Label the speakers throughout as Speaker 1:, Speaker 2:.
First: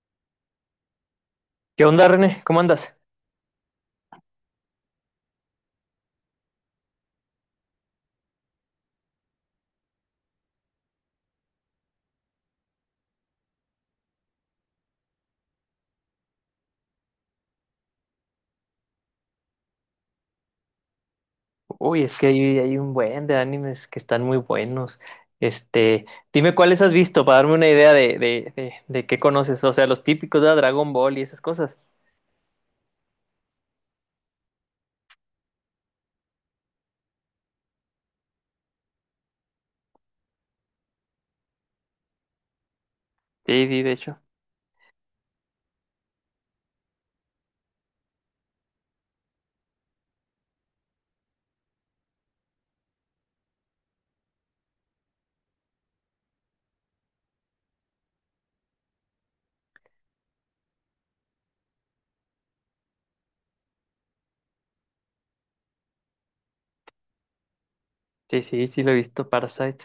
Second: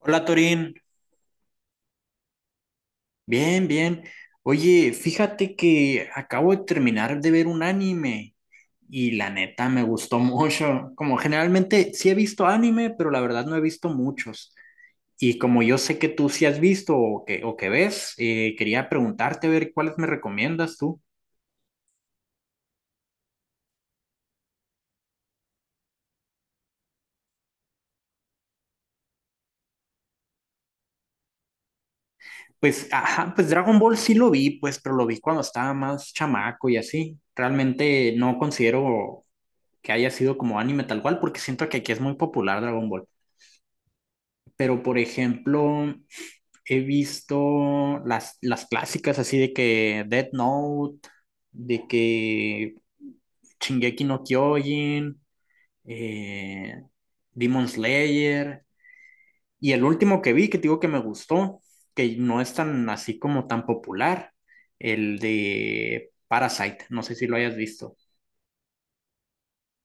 Speaker 1: Hola Torín,
Speaker 2: ¿Qué onda, René? ¿Cómo andas?
Speaker 1: bien, bien. Oye, fíjate que acabo de terminar de ver un anime y la neta me gustó mucho. Como generalmente sí he visto anime, pero la verdad no he visto muchos. Y como yo sé que tú sí has visto o que, ves, quería preguntarte a ver cuáles me recomiendas tú.
Speaker 2: Uy, es que hay un buen de animes que están muy buenos. Este, dime cuáles has visto para darme una idea de, de qué conoces. O sea, los típicos de Dragon Ball y esas cosas.
Speaker 1: Pues, ajá, pues Dragon Ball sí lo vi, pues, pero lo vi cuando estaba más chamaco y así. Realmente no considero que haya sido como anime tal cual, porque siento que aquí es muy popular Dragon Ball.
Speaker 2: Sí, sí, de hecho.
Speaker 1: Pero por ejemplo, he visto las, clásicas así de que Death Note, de que Shingeki no Kyojin, eh, Demon Slayer, y el último que vi que te digo que me gustó, que no es tan así como tan popular, el de Parasite, no sé si lo hayas visto.
Speaker 2: Sí, sí, sí lo he visto, Parasite.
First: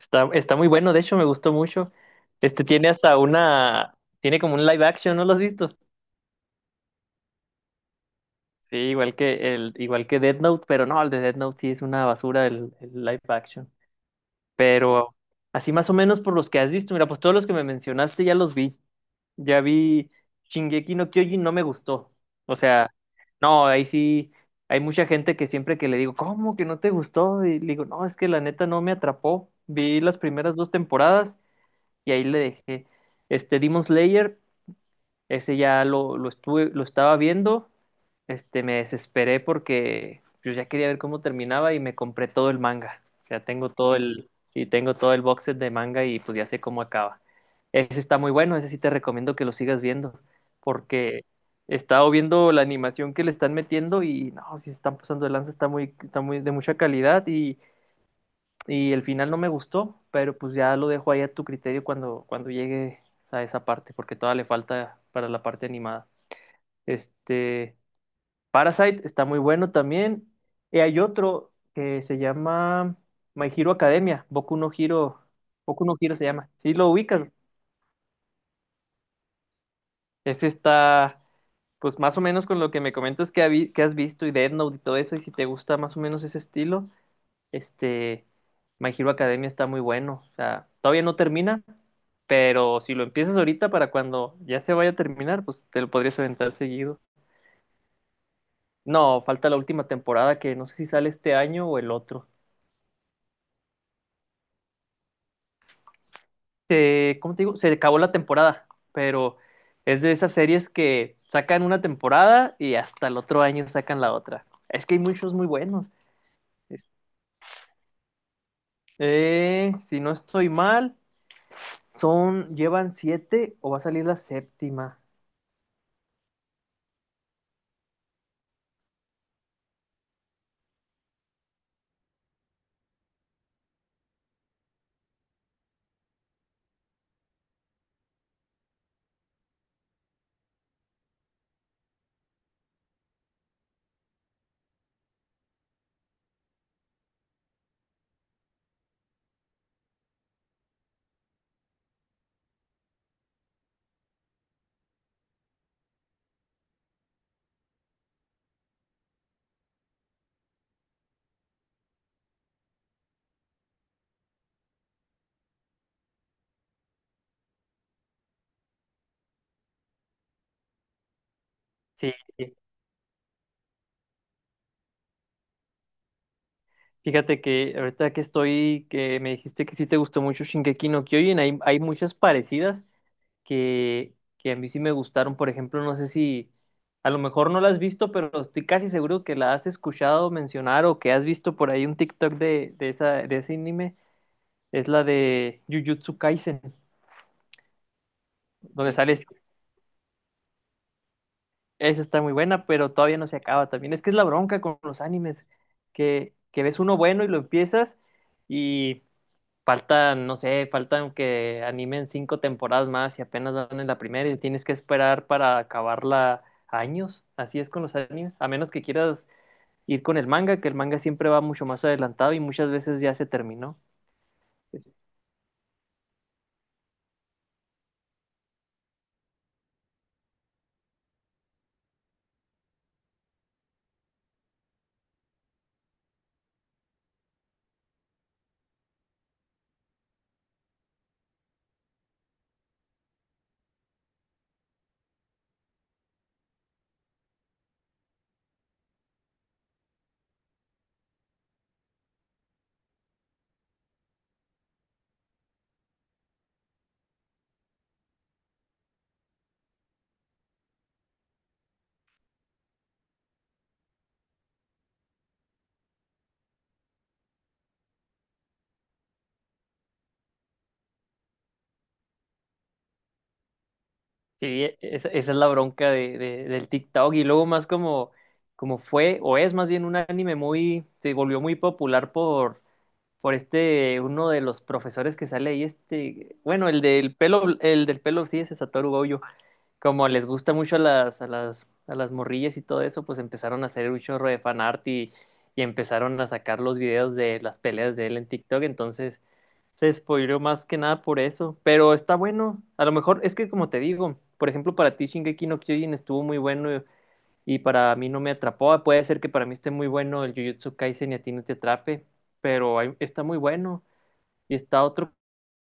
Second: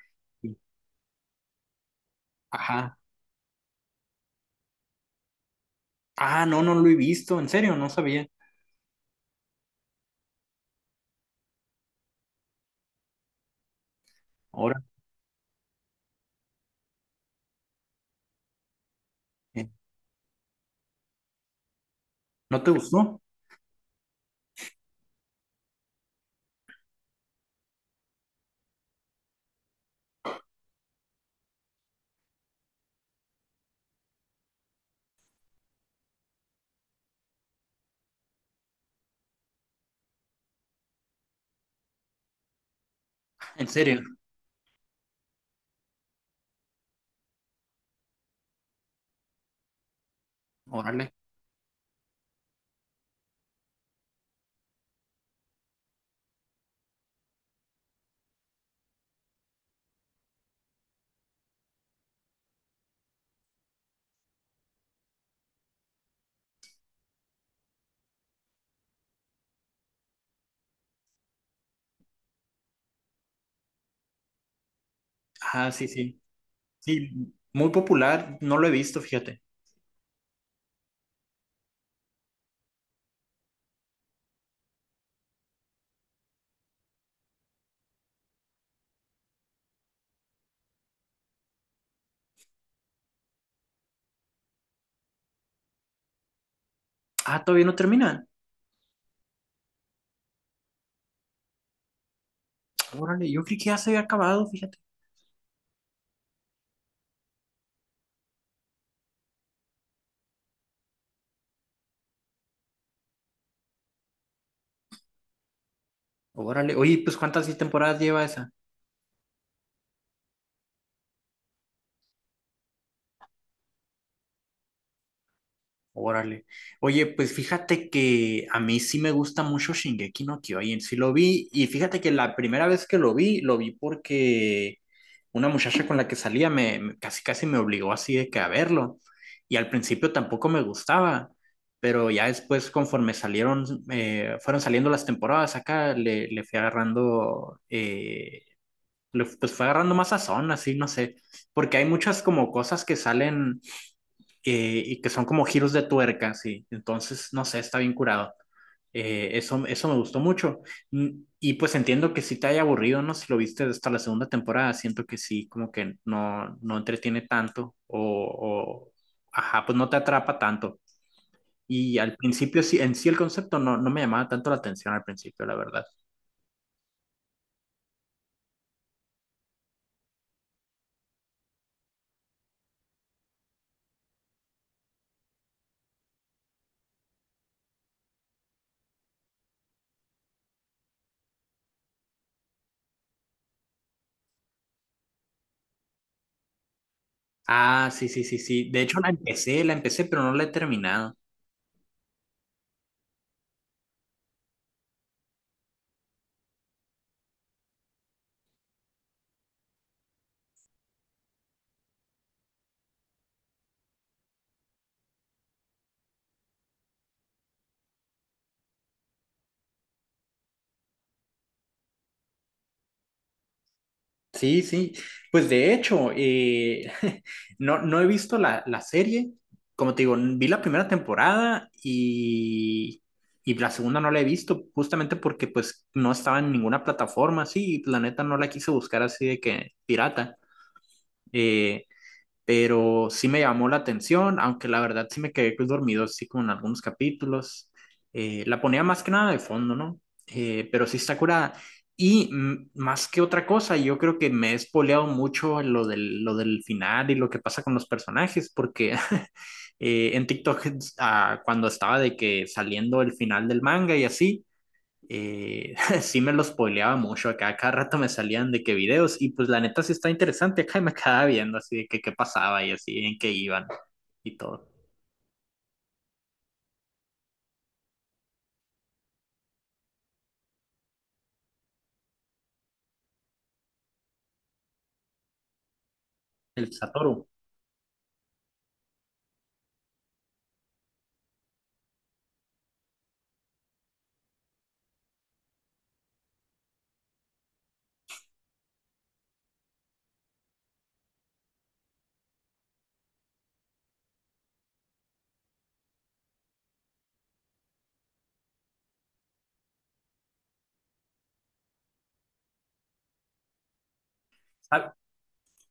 Speaker 2: Está muy bueno, de hecho, me gustó mucho. Este tiene
Speaker 1: Ajá.
Speaker 2: hasta una, tiene como un live action, ¿no lo has visto?
Speaker 1: Ah, no, no lo he visto, en serio, no sabía.
Speaker 2: Sí, igual que el, igual que Death Note, pero no, el de Death Note sí es una basura el live action.
Speaker 1: Ahora,
Speaker 2: Pero así más o menos por los que has visto, mira, pues todos los que me mencionaste ya los vi. Ya
Speaker 1: eh,
Speaker 2: vi Shingeki no Kyojin, no me gustó. O
Speaker 1: ¿no te
Speaker 2: sea,
Speaker 1: gustó?
Speaker 2: no, ahí sí hay mucha gente que siempre que le digo, ¿cómo que no te gustó? Y le digo, no, es que la neta no me atrapó. Vi las primeras dos temporadas y ahí le dejé. Este Demon Slayer, ese ya lo estuve, lo estaba viendo me desesperé porque yo ya quería ver cómo terminaba y me compré todo el manga. O sea,
Speaker 1: En
Speaker 2: tengo todo
Speaker 1: serio,
Speaker 2: el, y tengo todo el box set de manga y pues ya sé cómo acaba. Ese está muy bueno, ese sí te recomiendo que lo sigas viendo,
Speaker 1: órale.
Speaker 2: porque he estado viendo la animación que le están metiendo y no, si se están pasando de lanza, está muy de mucha calidad y el final no me gustó, pero pues ya lo dejo ahí a tu criterio cuando, cuando llegue a esa parte, porque todavía le falta para la parte animada. Este, Parasite está muy bueno también. Y hay otro que se llama My Hero Academia,
Speaker 1: Ah,
Speaker 2: Boku
Speaker 1: sí,
Speaker 2: no Hero
Speaker 1: sí.
Speaker 2: se llama. Sí, lo ubicas.
Speaker 1: Sí, muy popular, no lo he visto, fíjate.
Speaker 2: Ese está, pues más o menos con lo que me comentas que, que has visto y Death Note y todo eso, y si te gusta más o menos ese estilo, este, My Hero Academia está muy bueno. O sea, todavía no termina, pero si lo empiezas ahorita para cuando ya se vaya a terminar, pues te lo podrías aventar seguido.
Speaker 1: Ah, todavía no termina.
Speaker 2: No, falta la última temporada que no sé si sale este año o el otro.
Speaker 1: Órale, yo creí que ya se había acabado, fíjate.
Speaker 2: ¿Cómo te digo? Se acabó la temporada, pero es de esas series que sacan una temporada y hasta el otro año sacan la otra. Es que hay muchos muy buenos.
Speaker 1: Órale,
Speaker 2: Es-
Speaker 1: oye, pues ¿cuántas sí temporadas lleva esa?
Speaker 2: si no estoy mal, son, llevan siete o va a salir la séptima.
Speaker 1: Órale. Oye, pues fíjate que a mí sí me gusta mucho Shingeki no Kyojin. Sí lo vi y fíjate que la primera vez que lo vi porque una muchacha con la que salía casi casi me obligó así de que a verlo. Y al principio tampoco me gustaba, pero ya después conforme salieron, fueron saliendo las temporadas acá, le, fui agarrando, pues fue agarrando más sazón, así, no sé, porque hay muchas como cosas que salen y que son como giros de tuerca, sí. Entonces, no sé, está bien curado. Eso me gustó mucho. Y pues entiendo que sí te haya aburrido, ¿no? Si lo viste hasta la segunda temporada, siento que sí, como que no, entretiene tanto o, ajá, pues no te atrapa tanto. Y
Speaker 2: Sí,
Speaker 1: al
Speaker 2: sí.
Speaker 1: principio sí, en sí el concepto no, no me llamaba tanto la atención al principio, la verdad.
Speaker 2: Fíjate que ahorita que estoy, que me dijiste que sí te gustó mucho Shingeki no Kyojin, hay muchas parecidas que a mí sí me gustaron. Por ejemplo, no sé si a lo mejor no la has visto, pero estoy casi seguro que la has escuchado mencionar o que has visto por ahí un TikTok de esa, de ese anime. Es la de Jujutsu Kaisen,
Speaker 1: Ah, sí, sí, sí, sí. De
Speaker 2: donde
Speaker 1: hecho
Speaker 2: sale.
Speaker 1: la empecé, pero no la he terminado.
Speaker 2: Esa está muy buena, pero todavía no se acaba también. Es que es la bronca con los animes, que ves uno bueno y lo empiezas faltan, no sé, faltan que animen cinco temporadas más y apenas van en la primera y tienes que esperar para acabarla años. Así es con los animes, a menos que quieras ir con el manga, que el manga siempre va mucho más adelantado y muchas veces ya se terminó.
Speaker 1: Sí,
Speaker 2: Es-
Speaker 1: sí. Pues de hecho, no, no he visto la, serie. Como te digo, vi la primera temporada y, la segunda no la he visto justamente porque pues no estaba en ninguna plataforma, sí, y la neta no la quise buscar así de que pirata. Eh, pero sí me llamó la atención, aunque la verdad sí me quedé pues, dormido así con algunos capítulos. La ponía más que nada de fondo, ¿no? Pero sí está curada. Y más que otra cosa, yo creo que me he espoleado mucho lo del, final y lo que pasa con los personajes, porque en TikTok, cuando estaba de que saliendo el final del manga y así, eh, sí me los spoileaba mucho, acá cada rato me salían de qué videos y pues la neta sí está interesante, acá y me quedaba viendo así de que qué pasaba y así en qué iban y
Speaker 2: Sí,
Speaker 1: todo.
Speaker 2: esa, esa es la bronca de, del TikTok y luego más como, como fue o es más bien un anime muy, se volvió muy popular por este, uno de los profesores que sale ahí, este, bueno,
Speaker 1: El Satoru.
Speaker 2: el del pelo, sí, ese Satoru Gojo. Como les gusta mucho a las, a las morrillas y todo eso, pues empezaron a hacer un chorro de fanart y empezaron a sacar los videos de las peleas de él en TikTok, entonces se spoileó más que nada por eso, pero está bueno, a lo mejor es que como te digo, por ejemplo para ti Shingeki no Kyojin estuvo muy bueno y para mí no me atrapó, ah, puede ser que para mí esté muy bueno el Jujutsu Kaisen y a ti no te atrape, pero está muy bueno y está
Speaker 1: Ah,
Speaker 2: otro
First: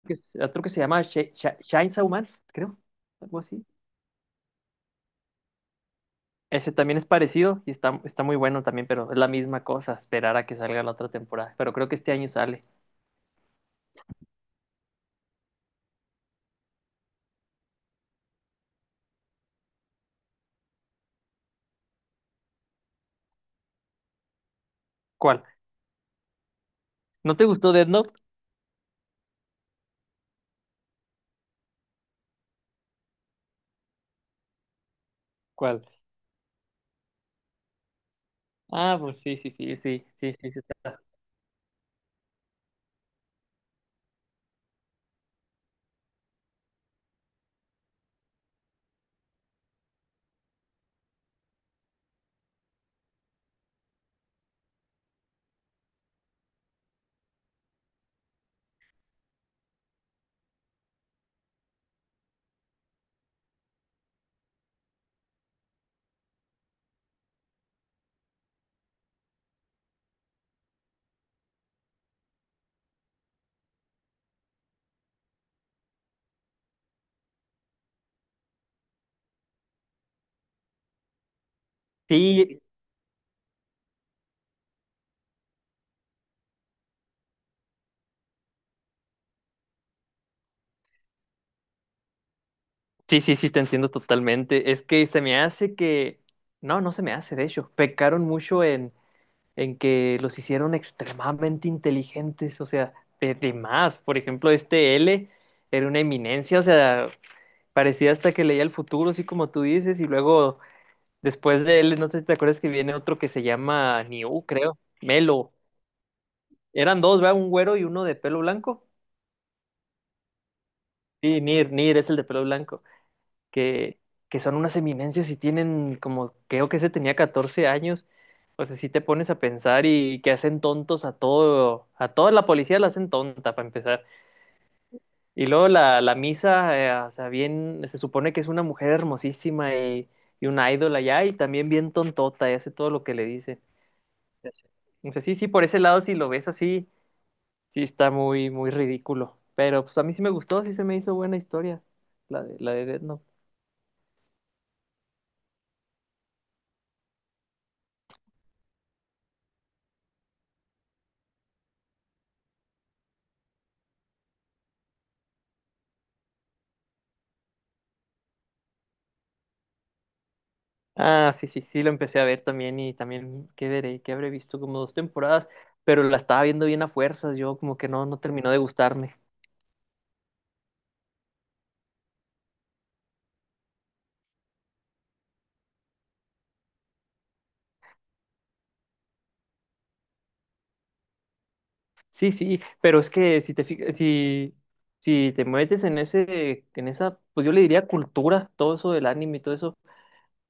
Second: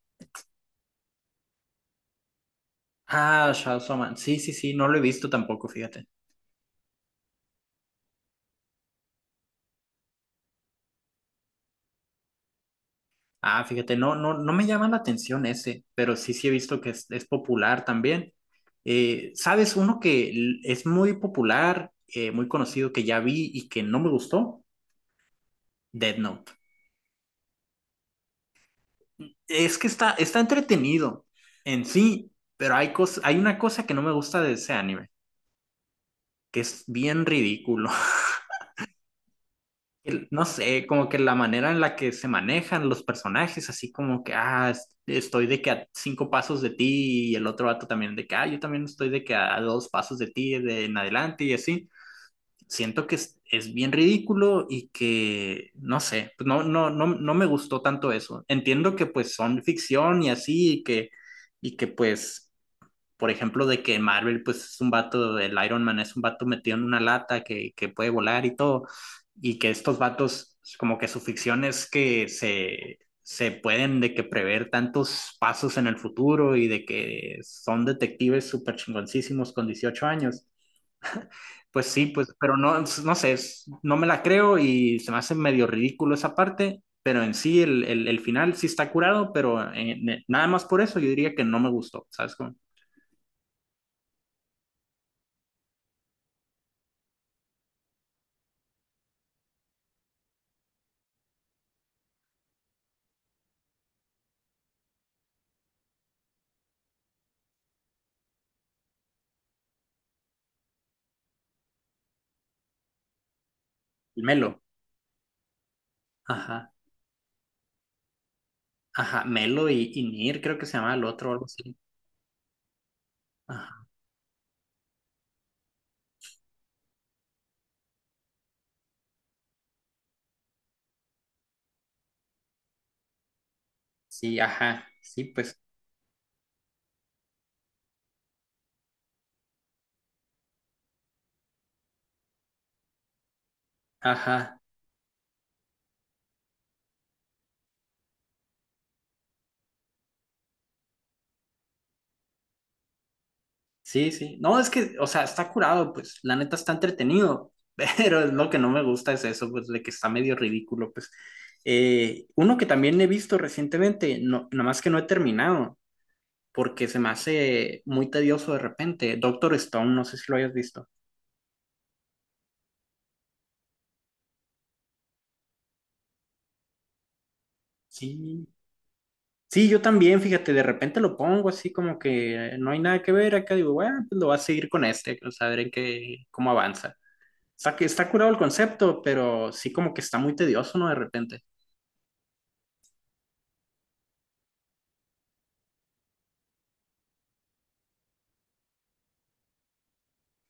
Speaker 2: que, otro que se llama Sh Sh Chainsaw Man, creo, algo
Speaker 1: ah,
Speaker 2: así.
Speaker 1: Shadow Shaman. Sí, sí, sí, no lo he visto tampoco, fíjate.
Speaker 2: Ese también es parecido y está, está muy bueno también, pero es la misma cosa, esperar a que salga la otra temporada. Pero creo que este año sale.
Speaker 1: Ah, fíjate, no, no, no me llama la atención ese, pero sí, sí he visto que es, popular también. ¿Sabes? Uno que es muy popular, muy conocido, que ya vi y que no me gustó,
Speaker 2: ¿Cuál?
Speaker 1: Dead Note.
Speaker 2: ¿No te gustó Death Note?
Speaker 1: Es que está, entretenido en sí, pero hay una cosa que no me gusta de ese anime,
Speaker 2: ¿Cuál?
Speaker 1: que es bien ridículo.
Speaker 2: Ah, pues sí, sí, sí, sí, sí,
Speaker 1: No
Speaker 2: sí, sí.
Speaker 1: sé, como que la manera en la que se manejan los personajes, así como que, ah, estoy de que a cinco pasos de ti y el otro vato también de que, yo también estoy de que a dos pasos de ti de en adelante y así. Siento que es, bien ridículo y que, no sé, pues no, no, no, no me gustó tanto eso. Entiendo que pues son ficción y así y que, pues por ejemplo, de que Marvel, pues es un vato, el Iron Man es un vato metido en una lata que, puede volar y todo, y que estos vatos, como que su ficción es que se pueden de que prever tantos pasos en el futuro y de que son detectives súper chingoncísimos con 18 años. Pues sí, pues, pero
Speaker 2: Sí,
Speaker 1: no, no sé, no me la creo y se me hace medio ridículo esa parte, pero en sí el, final sí está curado, pero nada más por eso yo diría que no me gustó, ¿sabes? Como,
Speaker 2: sí, sí, sí, te entiendo totalmente. Es que se me hace que... No, no se me hace, de hecho. Pecaron mucho en que los hicieron extremadamente inteligentes, o sea, de más. Por ejemplo, este L era una eminencia, o sea, parecía hasta que leía el futuro, así como tú dices, y luego después de él, no sé si te acuerdas que viene otro que se llama Niu,
Speaker 1: Melo.
Speaker 2: creo. Melo.
Speaker 1: Ajá.
Speaker 2: Eran dos, ¿verdad? Un güero y uno de pelo blanco.
Speaker 1: Ajá, Melo y, Nir, creo que se llama el otro o
Speaker 2: Sí,
Speaker 1: algo
Speaker 2: Nir,
Speaker 1: así.
Speaker 2: Nir es el de pelo blanco.
Speaker 1: Ajá,
Speaker 2: Que, que son unas eminencias y tienen como, creo que ese tenía 14 años. O sea, si te pones a pensar y que hacen tontos a todo, a toda la policía la hacen tonta para empezar.
Speaker 1: sí, ajá, sí,
Speaker 2: Y
Speaker 1: pues,
Speaker 2: luego la, la misa, o sea, bien, se supone que es una mujer hermosísima y una ídola ya, y también bien tontota y hace todo lo que le dicen. Ya
Speaker 1: ajá,
Speaker 2: sé. O sea, sí, sí, por ese lado, si lo ves así, sí está muy, muy ridículo. Pero pues a mí sí me gustó, sí se me hizo buena historia, la de Death Note.
Speaker 1: sí, sí. No, es que, o sea, está curado, pues, la neta está entretenido, pero es lo que no me gusta es eso, pues, de que está medio ridículo, pues. Uno que también he visto recientemente, no, nada más que no he terminado, porque se me hace muy tedioso de repente. Doctor Stone, no sé si lo hayas visto.
Speaker 2: Ah, sí, sí, sí, lo empecé a ver también y también, ¿qué veré? Que habré visto como dos temporadas, pero la estaba viendo bien a fuerzas, yo como que no, no
Speaker 1: Sí,
Speaker 2: terminó de gustarme.
Speaker 1: sí, yo también, fíjate, de repente lo pongo así como que no hay nada que ver acá, digo, bueno, pues lo voy a seguir con este, o sea, a ver cómo avanza. O sea, que está curado el concepto, pero sí como que está muy tedioso, ¿no? De repente.
Speaker 2: Sí, sí, pero es que si te fijas, si, si te metes en ese, en esa, pues yo le diría cultura, todo eso del anime y todo eso.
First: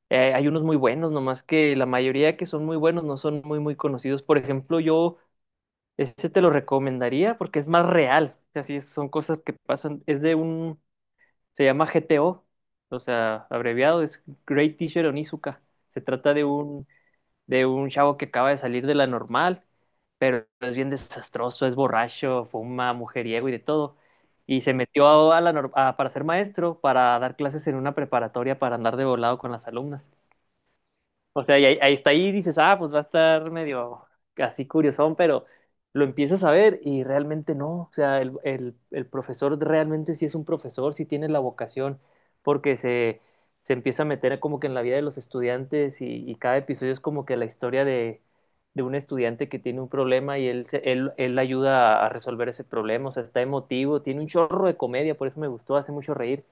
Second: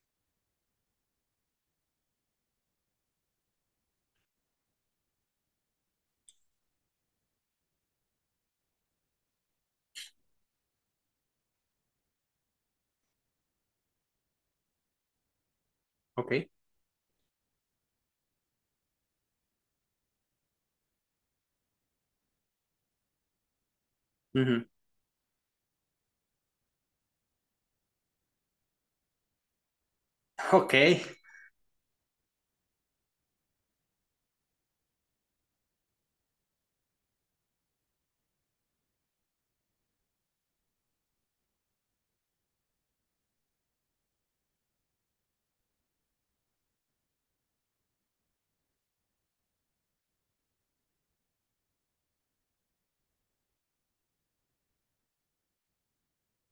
Speaker 2: Hay unos muy buenos, nomás que la mayoría que son muy buenos no son muy, muy conocidos. Por ejemplo, yo ese te lo recomendaría porque es más real. O sea, sí, son cosas que pasan. Es de un, se llama GTO, o sea, abreviado es Great Teacher Onizuka. Se trata
Speaker 1: Ok.
Speaker 2: de un chavo que acaba de salir de la normal, pero es bien desastroso, es borracho, fuma, mujeriego y de todo. Y
Speaker 1: Ujú.
Speaker 2: se metió a la para ser maestro, para dar clases en una preparatoria para andar de volado con las alumnas.
Speaker 1: Ok,
Speaker 2: O sea, ahí está ahí y dices, ah, pues va a estar medio así curiosón, pero lo empiezas a ver y realmente no. O sea, el profesor realmente sí es un profesor, sí tiene la vocación, porque se empieza a meter como que en la vida de los estudiantes y cada episodio es como que la historia de un estudiante que tiene un problema y él, él ayuda a resolver ese problema. O sea, está emotivo, tiene un chorro de comedia, por eso me gustó, hace mucho reír.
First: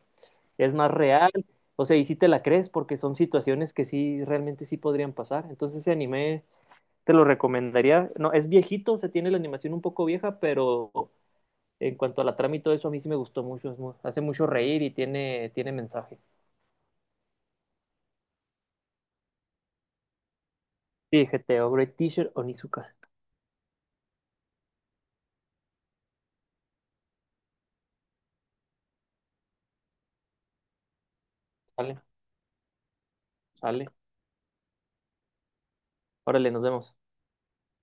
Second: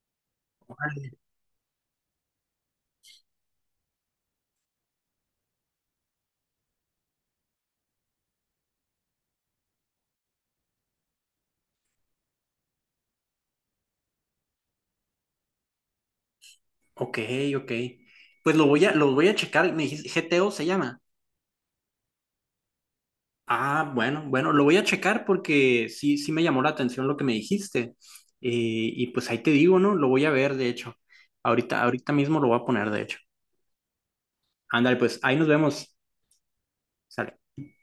Speaker 2: Es más real, o sea, y sí te la crees porque son situaciones que sí, realmente sí podrían pasar. Entonces ese anime te lo recomendaría. No, es viejito, o sea, tiene la animación un poco vieja, pero en cuanto a la trama y todo eso, a mí sí me gustó mucho. Hace mucho reír y tiene, tiene mensaje.
Speaker 1: ok, ok. Pues lo voy a checar, me dijiste, GTO se llama.
Speaker 2: Sí, GTO, Great Teacher, Onizuka.
Speaker 1: Ah, bueno, bueno, lo voy a checar porque sí, sí me llamó la atención lo que me dijiste. Y pues ahí te digo, ¿no? Lo voy a ver, de hecho.
Speaker 2: Sale,
Speaker 1: Ahorita mismo lo voy a poner, de hecho.
Speaker 2: sale.
Speaker 1: Ándale, pues ahí nos vemos.
Speaker 2: Órale, nos vemos.
Speaker 1: Sale.